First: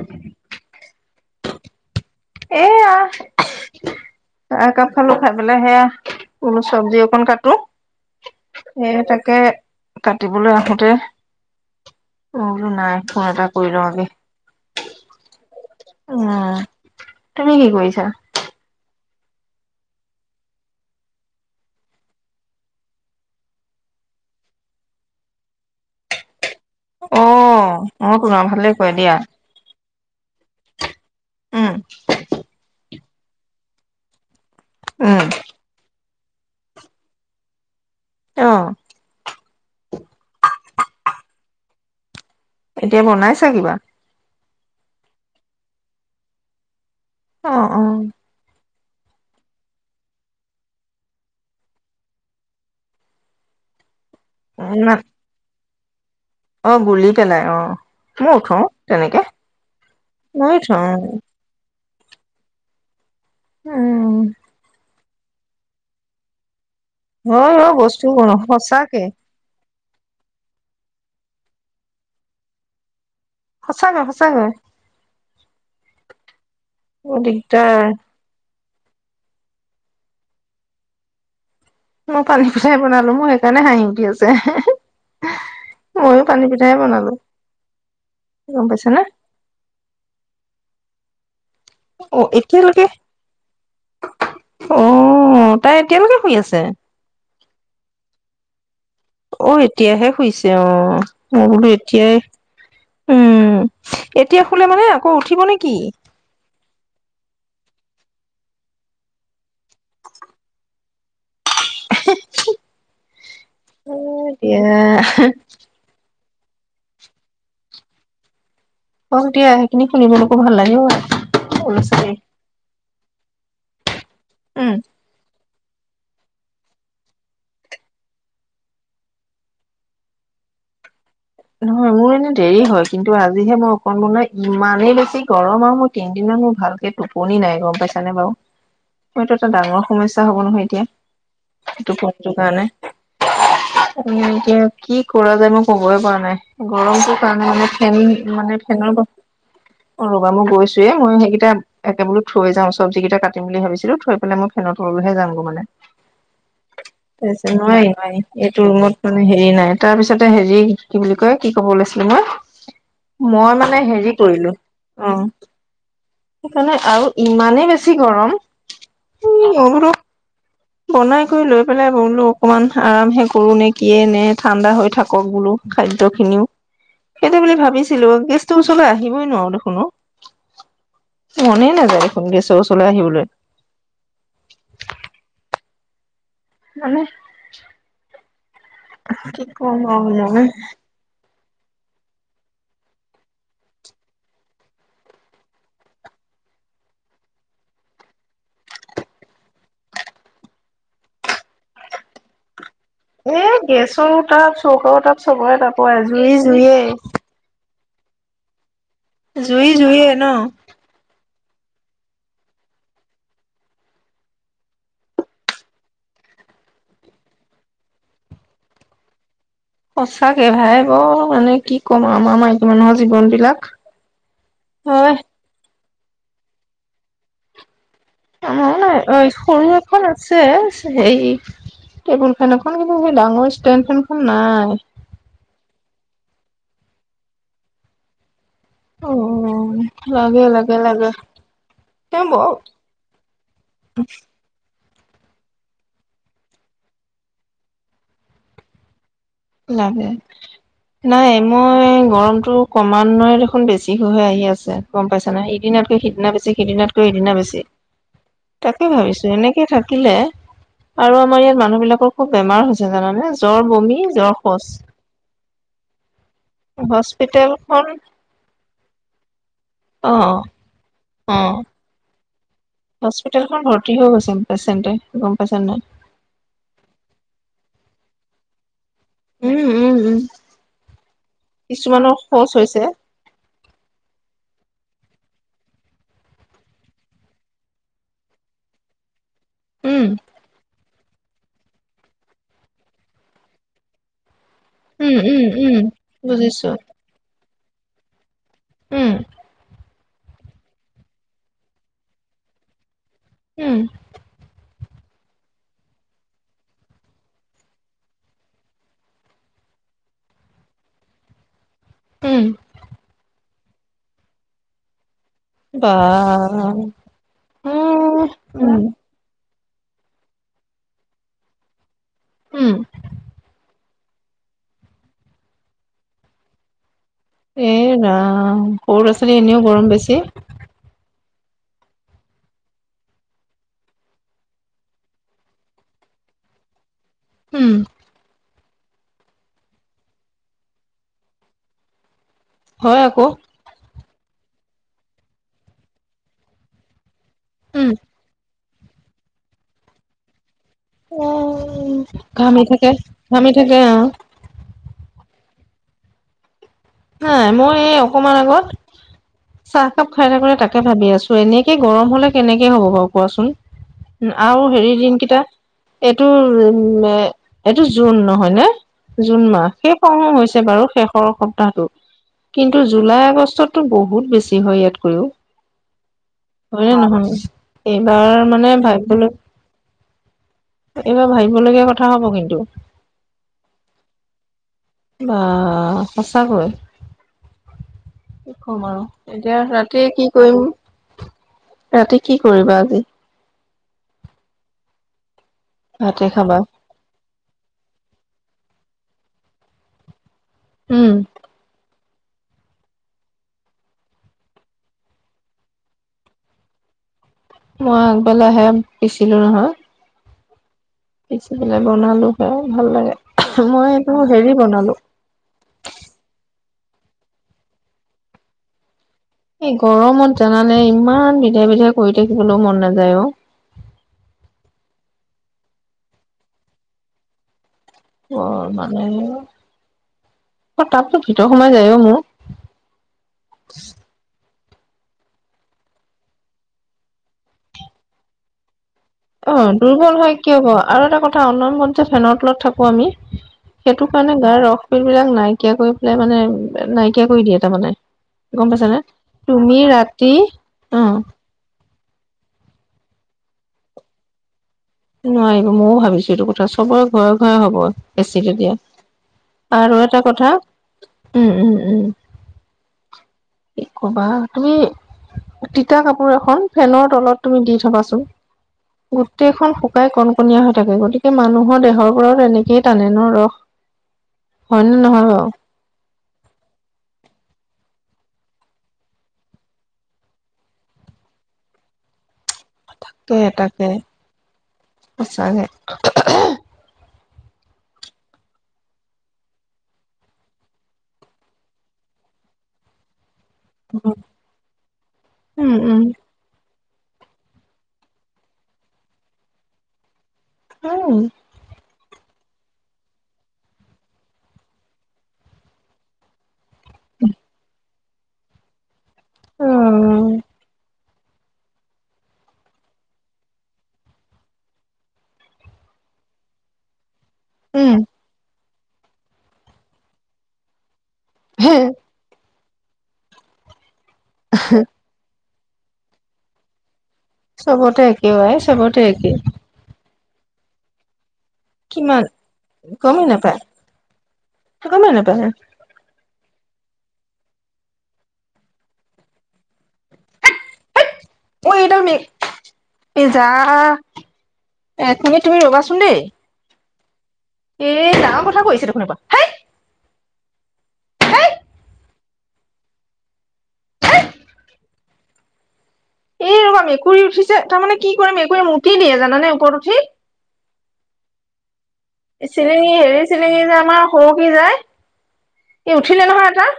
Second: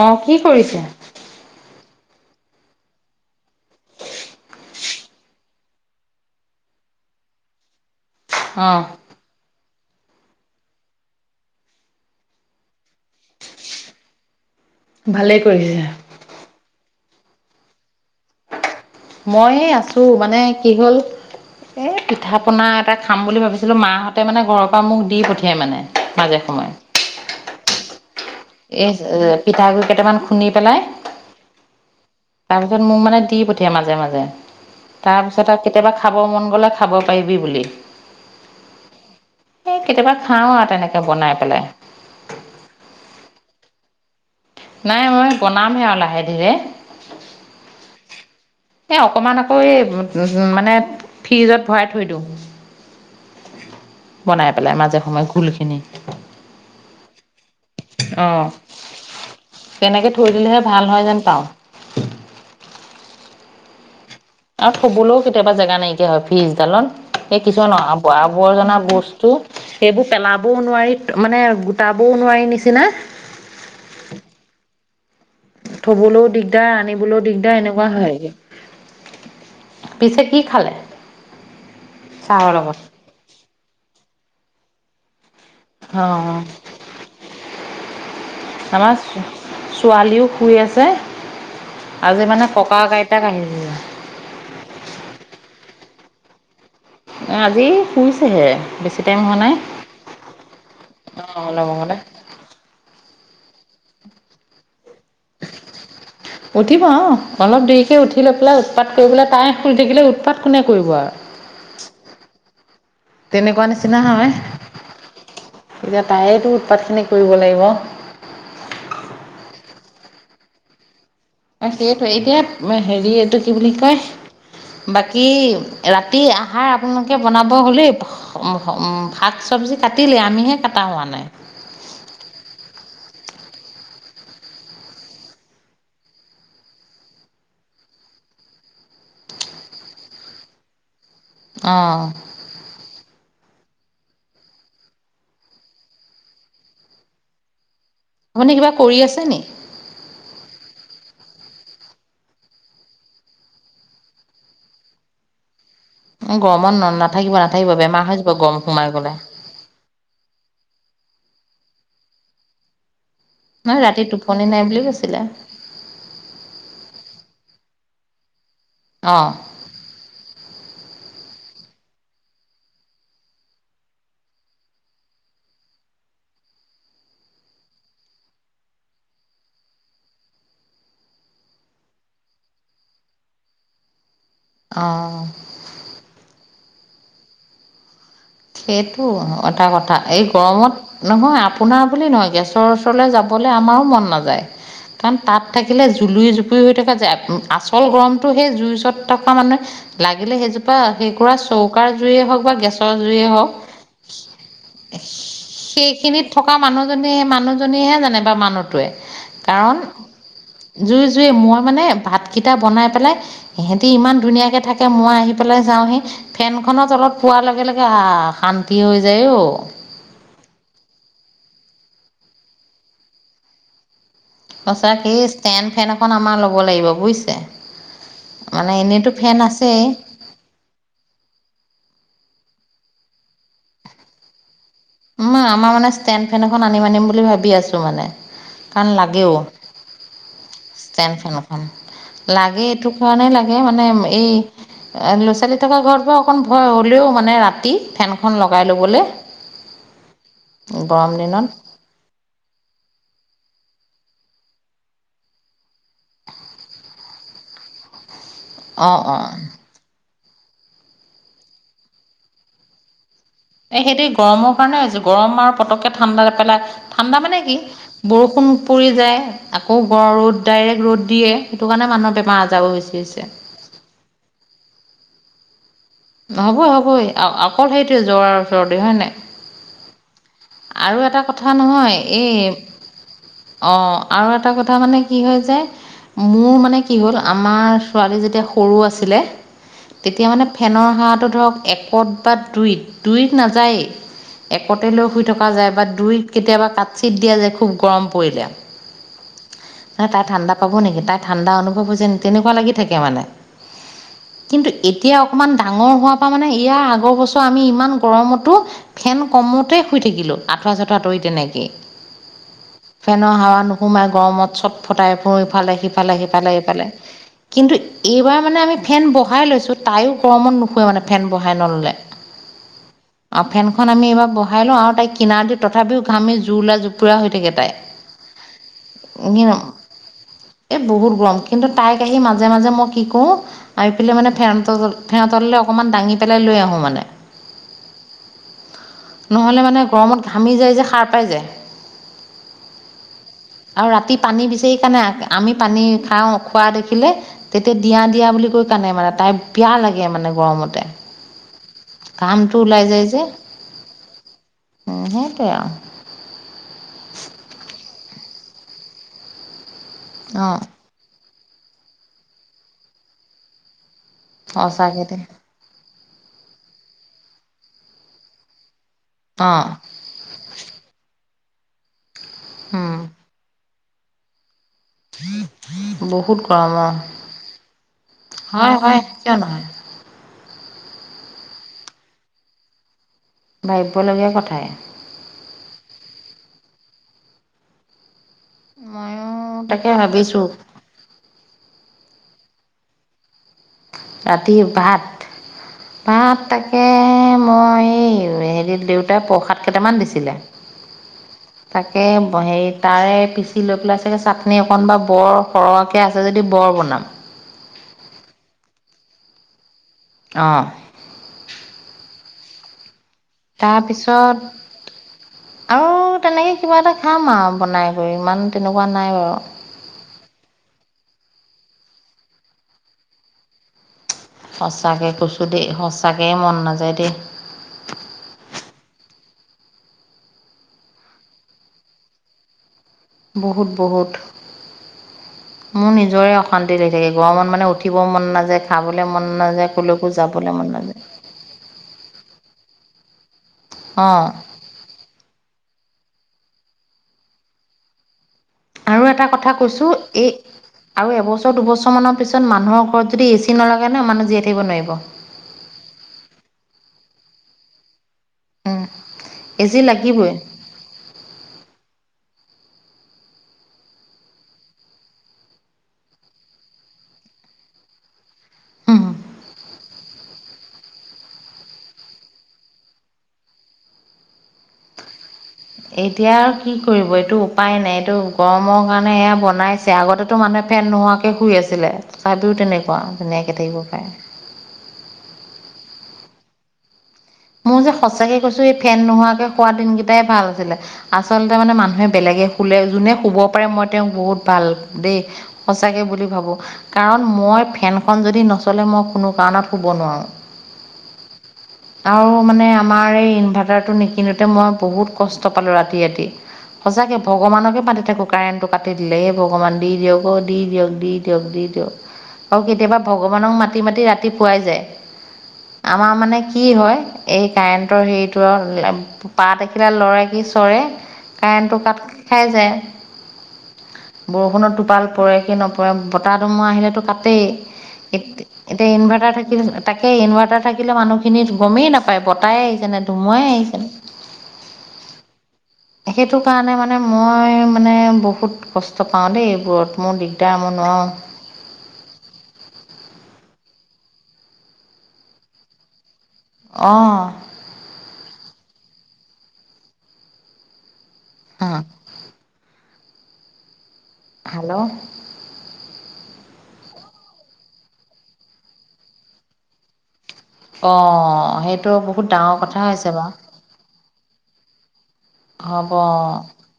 অ', কি কৰিছে? এইয়া চাহ একাপ খালো খাই পেলাই সেয়া, বোলো চব্জি অকণ কাটো। অ হে তাকে কাটিবলৈ আহোতে, মই বোলো নাই ফোন এটা কৰি লওঁ আগেই। ভালেই কৰিছে। উম, তুমি কি কৰিছা? মই এ আছোঁ মানে কি হ'ল এই পিঠা পোনা এটা খাম বুলি ভাবিছিলোঁ, মাহঁতে মানে ঘৰৰ পৰা মোক দি পঠিয়াই মানে মাজে সময়ে। অ অ'। [unintelligible] এই পিঠাগুৰি কেইটামান খুন্দি পেলাই, উম তাৰ পিছত মোৰ মানে দি পঠি য়াই মাজে মাজে, উম তাৰপিছত আৰু কেতিয়াবা খাব মন গ'লে খাব পাৰিবি বুলি। এ অ কেতিয়াবা খাও আৰু তেনেকে বনাই পেলাই। এতিয়া বনাইছা কিবা? নাই মই বনামহে আৰু লাহে ধীৰে। অ', অ'। এই অকমান আকৌ এ মানে ফ্ৰিজত ভৰাই থৈ দিওঁ। বনাই পেলাই না মাজে সময়ে ঘোলখিনি। অ', গুলী পেলাই অ', মইও অঁ থও তেনেকে। তেনেকে থৈ মই দিলেহে উঠো ভাল হয় যেন পাওঁ। উম। আৰু থবলৈও কেতিয়াবা জেগা নাইকিয়া হয় ফ্ৰীজডালত, সেই হয় অ কিছুমান বস্তু আব-আৱৰ্জনা সঁচাকে বস্তু সেইবোৰ পেলাবও নোৱাৰি মানে গোটাবও নোৱাৰি নিচিনা। সঁচাকৈ সঁচাকৈ। থ'বলৈও দিগদাৰ আনিবলৈও দিগদাৰ এনেকুৱা হয় গে। পিছে কি খালে? মই পানী চাহৰ পিঠাই লগত বনালো মোৰ সেইকাৰণে হাঁহি উঠি আছে। অ ময়ো পানী পিঠাই বনালো গ'ম পাইছে আমাৰ নে? ছোৱালীও শুই আছে। আজি অ', মানে ককা এতিয়ালৈকে। আইতাক আহিছিলে অ', তাই এতিয়ালৈকে শুই আছে? আজি শুইছেহে। বেছি টাইম হো অ', এতিয়াহে শুইছে অ', মই বোলো অলপ আগতে এতিয়াই উম, এতিয়া শুলে মানে আকৌ উঠিব নে কি? উঠিব অ', অলপ দেৰিকে উঠি লৈ পেলাই উৎপাত কৰি পেলাই, তাই শুই থাকিলে উৎপাত কোনে কৰিব আৰু। তেনেকুৱা এ নিচিনা হয়। দিয়া এতিয়া তায়েতো উৎপাত খিনি কৰিব লাগিব। হওক দিয়া সেখিনি শুনিবলৈকো ভাল লাগে ঐ। তাকেইটো এতিয়া হেৰি এইটো কি বুলি কয় উম বাকী ৰাতিৰ আহাৰ আপোনালোকে বনাব হ'লেই সম হম, শাক-চব্জি কাটিলেই। আমিহে কাটা হোৱা নাই। নহয় মোৰ এনে দেৰি হয়। কিন্তু আজিহে মই অকণ মানে ইমানেই বেছি গৰম আও মই তিন দিনমান মোৰ ভালকে টোপনি নাই গম পাইছানে বাও? মো এইটো এটা ডাঙৰ সমস্যা হ'ব নহয় এতিয়া। [unintelligible] অঁ কাৰণে, এতিয়া কি কৰা যায় মই ক'বই পৰা নাই। নাই, গৰমটোৰ কাৰণে মানে ফেন আপুনি মানে কিবা ফেনৰ কৰি ব অ', আছে নি ৰ'বা গৈছোৱে। মই সেইকেইটা একে বোলো থৈ যাওঁ। চব্জি কেইটা কাটিম বুলি ভাবিছিলো। থৈ পেলাই মই ফেনৰ তললৈহে যাম গ' মানে। গৰমত ন নাথাকিব নোৱাৰি, নাথাকিব বেমাৰ হৈ নোৱাৰি। যাব গৰম এইটো সোমাই ৰুমত গ'লে মানে হেৰি নাই। তাৰ পিছতে হেৰি কি বুলি কয়, কি ক'ব ওলাইছিলো মই? মই নহয় মানে ৰাতি হেৰি টোপনি কৰিলোঁ, নাই বুলি অ' কৈছিলে সেইকাৰণে আও ইমানেই বেছি গৰম অ'। [inaudible] বনাই কৰি লৈ পেলাই বোলো অকমান আৰামহে কৰো নে কিয়ে নে ঠাণ্ডা হৈ থাকক বোলো। খাদ্য খিনিও। সেইটো বুলি ভাবিছিলো, গেছটোৰ ওচৰলৈ আহিবই নোৱাৰো দেখোন অ'। মনে নেযায় দেখোন গেছৰ ওচৰলৈ আহিবলৈ। অ'। মানে সেইটো কি এটা কম কথা আৰু এই মানে গৰমত নহয় আপোনাৰ বুলি নহয়, গেছৰ ওচৰলে যাবলে আমাৰো মন নাযায়। কাৰণ তাত থাকিলে জুলুই জুপুৰি হৈ থাকা যায়। আচল গৰমটো সেই জুইৰ ওচৰত থকা মানুহে লাগিলে সেইজোপা সেইকুৰা চৌকাৰ জুইয়ে হওক বা গেছৰ জুইয়ে এ হওক, গেছৰ তাপ চৌকাও সে- তাপ চবৰে তাপ অ, জুই সেইখিনত থকা জুইয়ে মানুহজনে এ মানু জনীয়েহে জানে বা মানুহটোৱে জুই কাৰণ জুইয়ে ন'! জুই জুইয়ে। মই মানে ভাতকেইটা বনাই পেলাই সেহেঁতি ইমান ধুনীয়াকে থাকে। মই আহি পেলাই যাওঁহি ফেনখনত অলপ পোৱাৰ লগে ল আহ শান্তি হৈ যায় অ'। সঁচাকে ভাই। বৰ মানে কি ক'ম আমাৰ মাইকী মানুহৰ জীৱন বিলাক। সঁচাকে হয় এই ষ্টেণ্ড ফেন এখন আমাৰ ল'ব লাগিব, বুজিছে? মানে আমাৰো নাই। এনেইতো অহ এই ফেন সৰু আছেই এখন আৰু ছে হেই টেবুল ফেন এখন, কিন্ত সেই ডাঙৰ ষ্টেণ্ড ফেনখন নাই। উম মা আমাৰ মানে ষ্টেণ্ড ফেন এখন আনিম আনিম বুলি ভাবি আছো মানে। কাৰণ লাগেও অ', লাগে লাগে। লাগে ষ্টেণ্ড ফেন এখন, তেওঁ বৰ লাগে এইটো কাৰণে লাগে মানে এই ল' ছোৱালী থকা ঘৰত বাৰু অকণ ভয়। হ'লেও মানে ৰাতি ফেনখন লগাই ল'বলে লাগে। নাই দিনত মই গৰমটোক ক্ৰমান্বয়ে দেখোন বেছি হৈ হৈ আহি আছে। গম পাইছানে? ইদিনাতকৈ সিদিনা বেছি, সিদিনাতকৈ ইদিনা বেছি। তাকে অঁ ভাবিছো, অঁ এনেকে থাকিলে আৰু আমাৰ ইয়াত মানুহ বিলাকৰ খুব বেমাৰ হৈছে। জানানে, জ্বৰ এই বমি জ্বৰ গৰমৰ সেইটো শৌচ কাৰণে হৈছে গৰম আৰু পটককে ঠাণ্ডা পেলাই ঠাণ্ডা মানে কি হস্পিতেলখন বৰষুণ পৰি যায়। আকৌ গৰ অ ৰ'দ ডাইৰেক্ট ৰ'দ দিয়ে। সেইটো কাৰণে মানুহৰ বেমাৰ- আজাৰ বোৰ হৈছে। হস্পিটেলখন ভৰ্তি হৈ গৈছে পেচেণ্টে গম পাইছা নে নাই? হ'ব- হ'বই, অকল সেইটোৱে জ্বৰ আৰু চৰ্দি হয় নে নাই? উম- উম- উম। আৰু এটা কথা নহয়, কিছুমানৰ শৌচ হৈছে এই অহ, আৰু এটা কথা মানে কি হৈ যায়। মোৰ মানে কি হ'ল, আমাৰ ছোৱালী যেতিয়া সৰু আছিলে উম তেতিয়া মানে ফেনৰ হাৱাটো ধৰক, একত বা দুইত- দুইত নাযায়েই। একতে লৈ উম শুই উম থকা যায় উম বা দুইত কেতিয়াবা বুজিছো কাট- চিট দিয়া যায়, খুব গৰম পৰিলে। উম। তাই- তাই ঠাণ্ডা পাব নেকি? তাই ঠাণ্ডা অনুভৱ হৈছে নি, তেনেকুৱা লাগি থাকে মানে। উম। কিন্তু এতিয়া অকমান ডাঙৰ হোৱাৰ পৰা মানে ইয়াৰ আগৰ বছৰ আমি ইমান গৰমতো ফেন কমতে শুই থাকিলোঁ। আঁঠুৱা- চাঠুৱা আতৰি তেনেকে উম ফেনৰ হাৱা নোসোমাই গৰমত চব। ফটাই ফুৰোঁ ইফালে- বা সিফালে- সিফালে- ইফালে কিন্তু উম এইবাৰ মানে আমি উম ফেন বহাই লৈছোঁ। তাইও গৰমত নুশুৱে মানে, ফেন বঢ়হাই নল'লে উম আৰু ফেন খন আমি এইবাৰ উহাই লওঁ আৰু তাই কিনাৰ দি তথাপি ঘামি জোৰলা জোপুৰা হৈ থাকে তাই এ ৰাম সৰু ল'ৰা- ছোৱালী এনেও গৰম বেছি। এই বহুত গৰম। কিন্তু তাইক আহি মাজে- মাজে মই কি কৰোঁ আহি পেলাই মানে ফেন- ফেন তললে অকণমান দাঙি পেলাই লৈ আহোঁ মানে। উম। নহ'লে মানে গৰমত ঘামি যায় যে, সাৰ পাই যায়। হয় আকৌ। আৰু ৰাতি পানী বিচাৰি কাৰণে, আমি পানী খাওঁ, খোৱা দেখিলে তেতিয়া উম দিয়া- দিয়া বুলি কৈ কান্দে মানে তাই, পিয়া লাগে মানে গৰমতে। ঘামটো ঘামি ওলাই থাকে, ঘামি থাকে আহ। উম সেইটোৱে আৰু। নাই, মই এই অকমান আগত, চাহকাপ খাই থাকো তাকে ভাবি আছো। এনেকে গৰম হ'লে কেনেকে হ'ব বাৰু কোৱাচোন? আৰু অঁ হেৰি সঁচাকৈ দেই দিনকেইটা এইটো-এইটো জুন নহয় ন। জুন মাহ, অঁ শেষ হওঁ- হওঁ হৈছে বাৰু শেষৰ সপ্তাহটো। কিন্তু জুলাই আগষ্টততো বহুত বেছি হয় ইয়াত। বহুত গৰম অঁ হয়নে নহয়? এইবাৰ মানে হয় হয় ভাৱিবলৈ কিয় নহয় এইবাৰ ভাবিবলগীয়া কথা হ'ব কিন্তু। ভাবিবলগীয়া কথাই। বা! সঁচাকৈ। কি কম আৰু, ময়ো এতিয়া তাকে ৰাতিয়ে কি ভাবিছোঁ কৰিম, ৰাতি কি কৰিবা আজি? ৰাতি ভাত- ভাতে ভাত খাবা তাক এই, মই এই দেউতাই প্ৰসাদ কেইটামান দিছিলে। উম। তাকে হেৰি, তাৰে পিচি পেলাই চাগৈ চাটনি অকণমান বৰ আছে যদি, বৰ বনাম। মই আগবেলা হেইয়া পিছিলোঁ নহয়। অ' পিছি পেলাই বনালোঁ, হে ভাল লাগে। মই এইটো তাৰপিছত হেৰি বনালোঁ। আৰু তেনেকৈ কিবা এটা খাম আৰু বনাই কৰি ইমান তেনেকুৱা নাই বাৰু। এই গৰমত জানানে ইমান বিধাই বিধাই কৰি থাকিবলৈও মন নাযায় অ'। সঁচাকৈ কৈছোঁ দেই, সঁচাকৈ মন নাযায় দেই। অ' মানে আহিব। অ' তাপতো ভিতৰত সোমাই যায় অ' মোৰ। বহুত বহুত। মোৰ নিজৰে অশান্তি লাগি থাকে। গৰমত মানে উঠিব মন নাযায়। খাবলৈ মন অ' নাযায় ক'লৈকো দুৰ্বল হয় যাবলৈ কিয় মন বা নাযায় আৰু এটা কথা অনন মন যে ফেনৰ তলত থাকোঁ আমি সেইটো অঁ কাৰণে গাৰ ৰস। এই বিলাক নাইকিয়া কৰি পেলাই মানে নাইকিয়া কৰি দিয়ে তাৰমানে। গ'ম পাইছানে? আৰু এটা কথা তুমি কৈছোঁ এই ৰাতি উম। আৰু এবছৰ দুবছৰমানৰ পিছত মানুহৰ ঘৰত যদি এ চি নালাগে নহয়। মানুহ জীয়াই থাকিব নোৱাৰিব। নোৱাৰিব মইয়ো ভাবিছোঁ। এইটো কথা চবৰে ঘৰে ঘৰে হ'ব। এ চি তেতিয়া উম, এ চি আৰু এটা লাগিবই কথা উম, উম, উম। কি ক'বা তুমি তিতা কাপোৰ এখন ফেনৰ তলত তুমি দি থ'বা চোন গোটেই খন শুকাই কণ কণীয়া হৈ থাকে। গতিকে মানুহৰ দেহৰ পৰা তেনেকে টানে ন ৰস। হয়নে নহয় বাৰু এতিয়া আৰু কি কৰিব এইটো উপায় নাই এইটো গৰমৰ কাৰণে এইয়া বনাইছে। আগতেতো মানুহে ফেন নোহোৱাকে শুই আছিলে। তথাপিওঁ তেনে তাকে তাকে সঁচাকে মোৰ যে সঁচাকে কৈছোঁ এই ফেন নোহোৱাকে শুৱা দিনকেইটাই ভাল আছিলে। আচলতে মানে মানুহে বেলেগে শুলে যোনে শুব পাৰে মই তেওঁক উম বহুত ভাল দেই উম সঁচাকে বুলি ভাবোঁ। কাৰণ মই ফেনখন যদি নচলে। মই কোনো কাৰণত শুব নোৱাৰোঁ। উম। আৰু মানে আমাৰ এই ইনভেৰ্টাৰটো নিকিনোতে মই বহুত কষ্ট পালোঁ ৰাতি ৰাতি। সঁচাকে ভগৱানকে মাতি থাকোঁ কাৰেণ্টটো কাটি দিলে এই অ ভগৱানকে দি দিয়ক অ' দি দিয়ক দি দিয়ক দি দিয়ক আৰু কেতিয়াবা ভগৱানক মাতি মাতি ৰাতিপুৱাই যায়। আমাৰ মানে কি কি হয়, এই উম কাৰেণ্টৰ হেৰিটোৰ পাত এখিলা লৰে কি চৰে হে কাৰেণ্টটো কাট খাই যায়। বৰষুণৰ টোপাল পৰে কি নপৰে পুৰা বতাহ ধুমুহা আহিলেতো কাটেই। চবতে একে অ আই এতিয়া চবতে একে ইনভেৰ্টাৰ থাকিলে তাকে ইনভেৰ্টাৰ থাকিলে মানুহখিনি গমেই নাপায় কিমান বতাহই আহিছে নে ধুমুহাই আহিছেনে। গমে নাপায়েই। সেইটো কাৰণে মানে মই মানে বহুত কষ্ট পাওঁ দেই। এইবোৰত মোৰ দিগদাৰ মই নোৱাৰোঁ। ঐ এইডাল মে এই জা একমিনিট তুমি ৰবাচোন দেই। অহ' এই ডাঙৰ কথা কৈছে দেখোন এইবাৰ হেই হেই অহ'। হেল্ল' এই ৰবা মেকুৰী উঠিছে তাৰমানে কি কৰে মেকুৰীয়ে মুটি দিয়ে জানানে ওপৰত উঠি। অহ সেইটো ব চিলিঙি হেৰি চিলিঙি যে আমাৰ হৰুকি যায় হ'ব ই উঠিলে অঁ নহয় এটা।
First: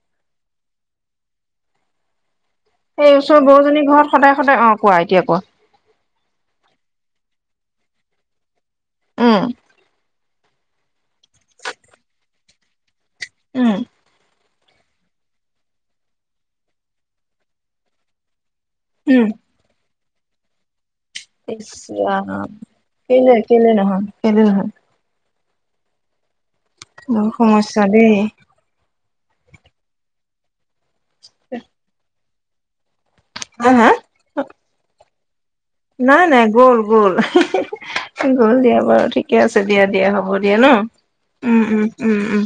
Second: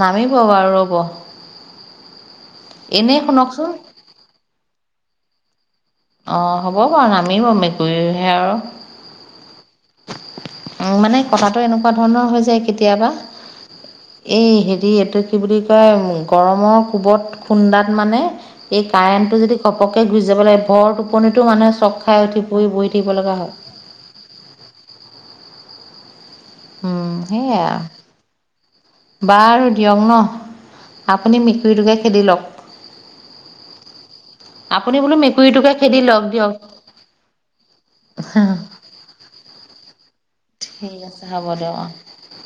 নামিব বাৰু ৰ'ব। এই এনেই ওচৰৰ শুনকচোন বৌ-জনীৰ ঘৰত সদায় সদায় অহ কোৱা এতিয়া কোৱা। অ হ'ব বাৰু নামিব মেকুৰীৰহে আৰু উম উম মানে কথাটো এনেকুৱা ধৰণৰ হৈ যায় কেতিয়াবা। উম এই হেৰি এটো কি বুলি কয় গৰমৰ কোবত খুন্দাত মানে, এই উম কাৰেণ্ট টো যদি ঘপকে গুচি যাব লাগে বৰ টো টোপনিটো ইচ মানে চক খাই উঠি পৰি বহি থাকিব লগা হয়। এ নহয়, কেলে নহয়, উম, বহুত সেয়াই সমস্যা আৰু দেই। বাৰু দিয়ক ন আপুনি মেকুৰীটোকে খেদি লওক। হা হা, আপুনি বোলো মেকুৰীটোকে খেদি লওক নাই নাই দিয়ক গ'ল গল গ'ল দিয়া বাৰু ঠিকে আছে দিয়া দিয়া হ'ব দিয়া ন, ঠিক আছে হ'ব উম দিয়ক উম অঁ উম উম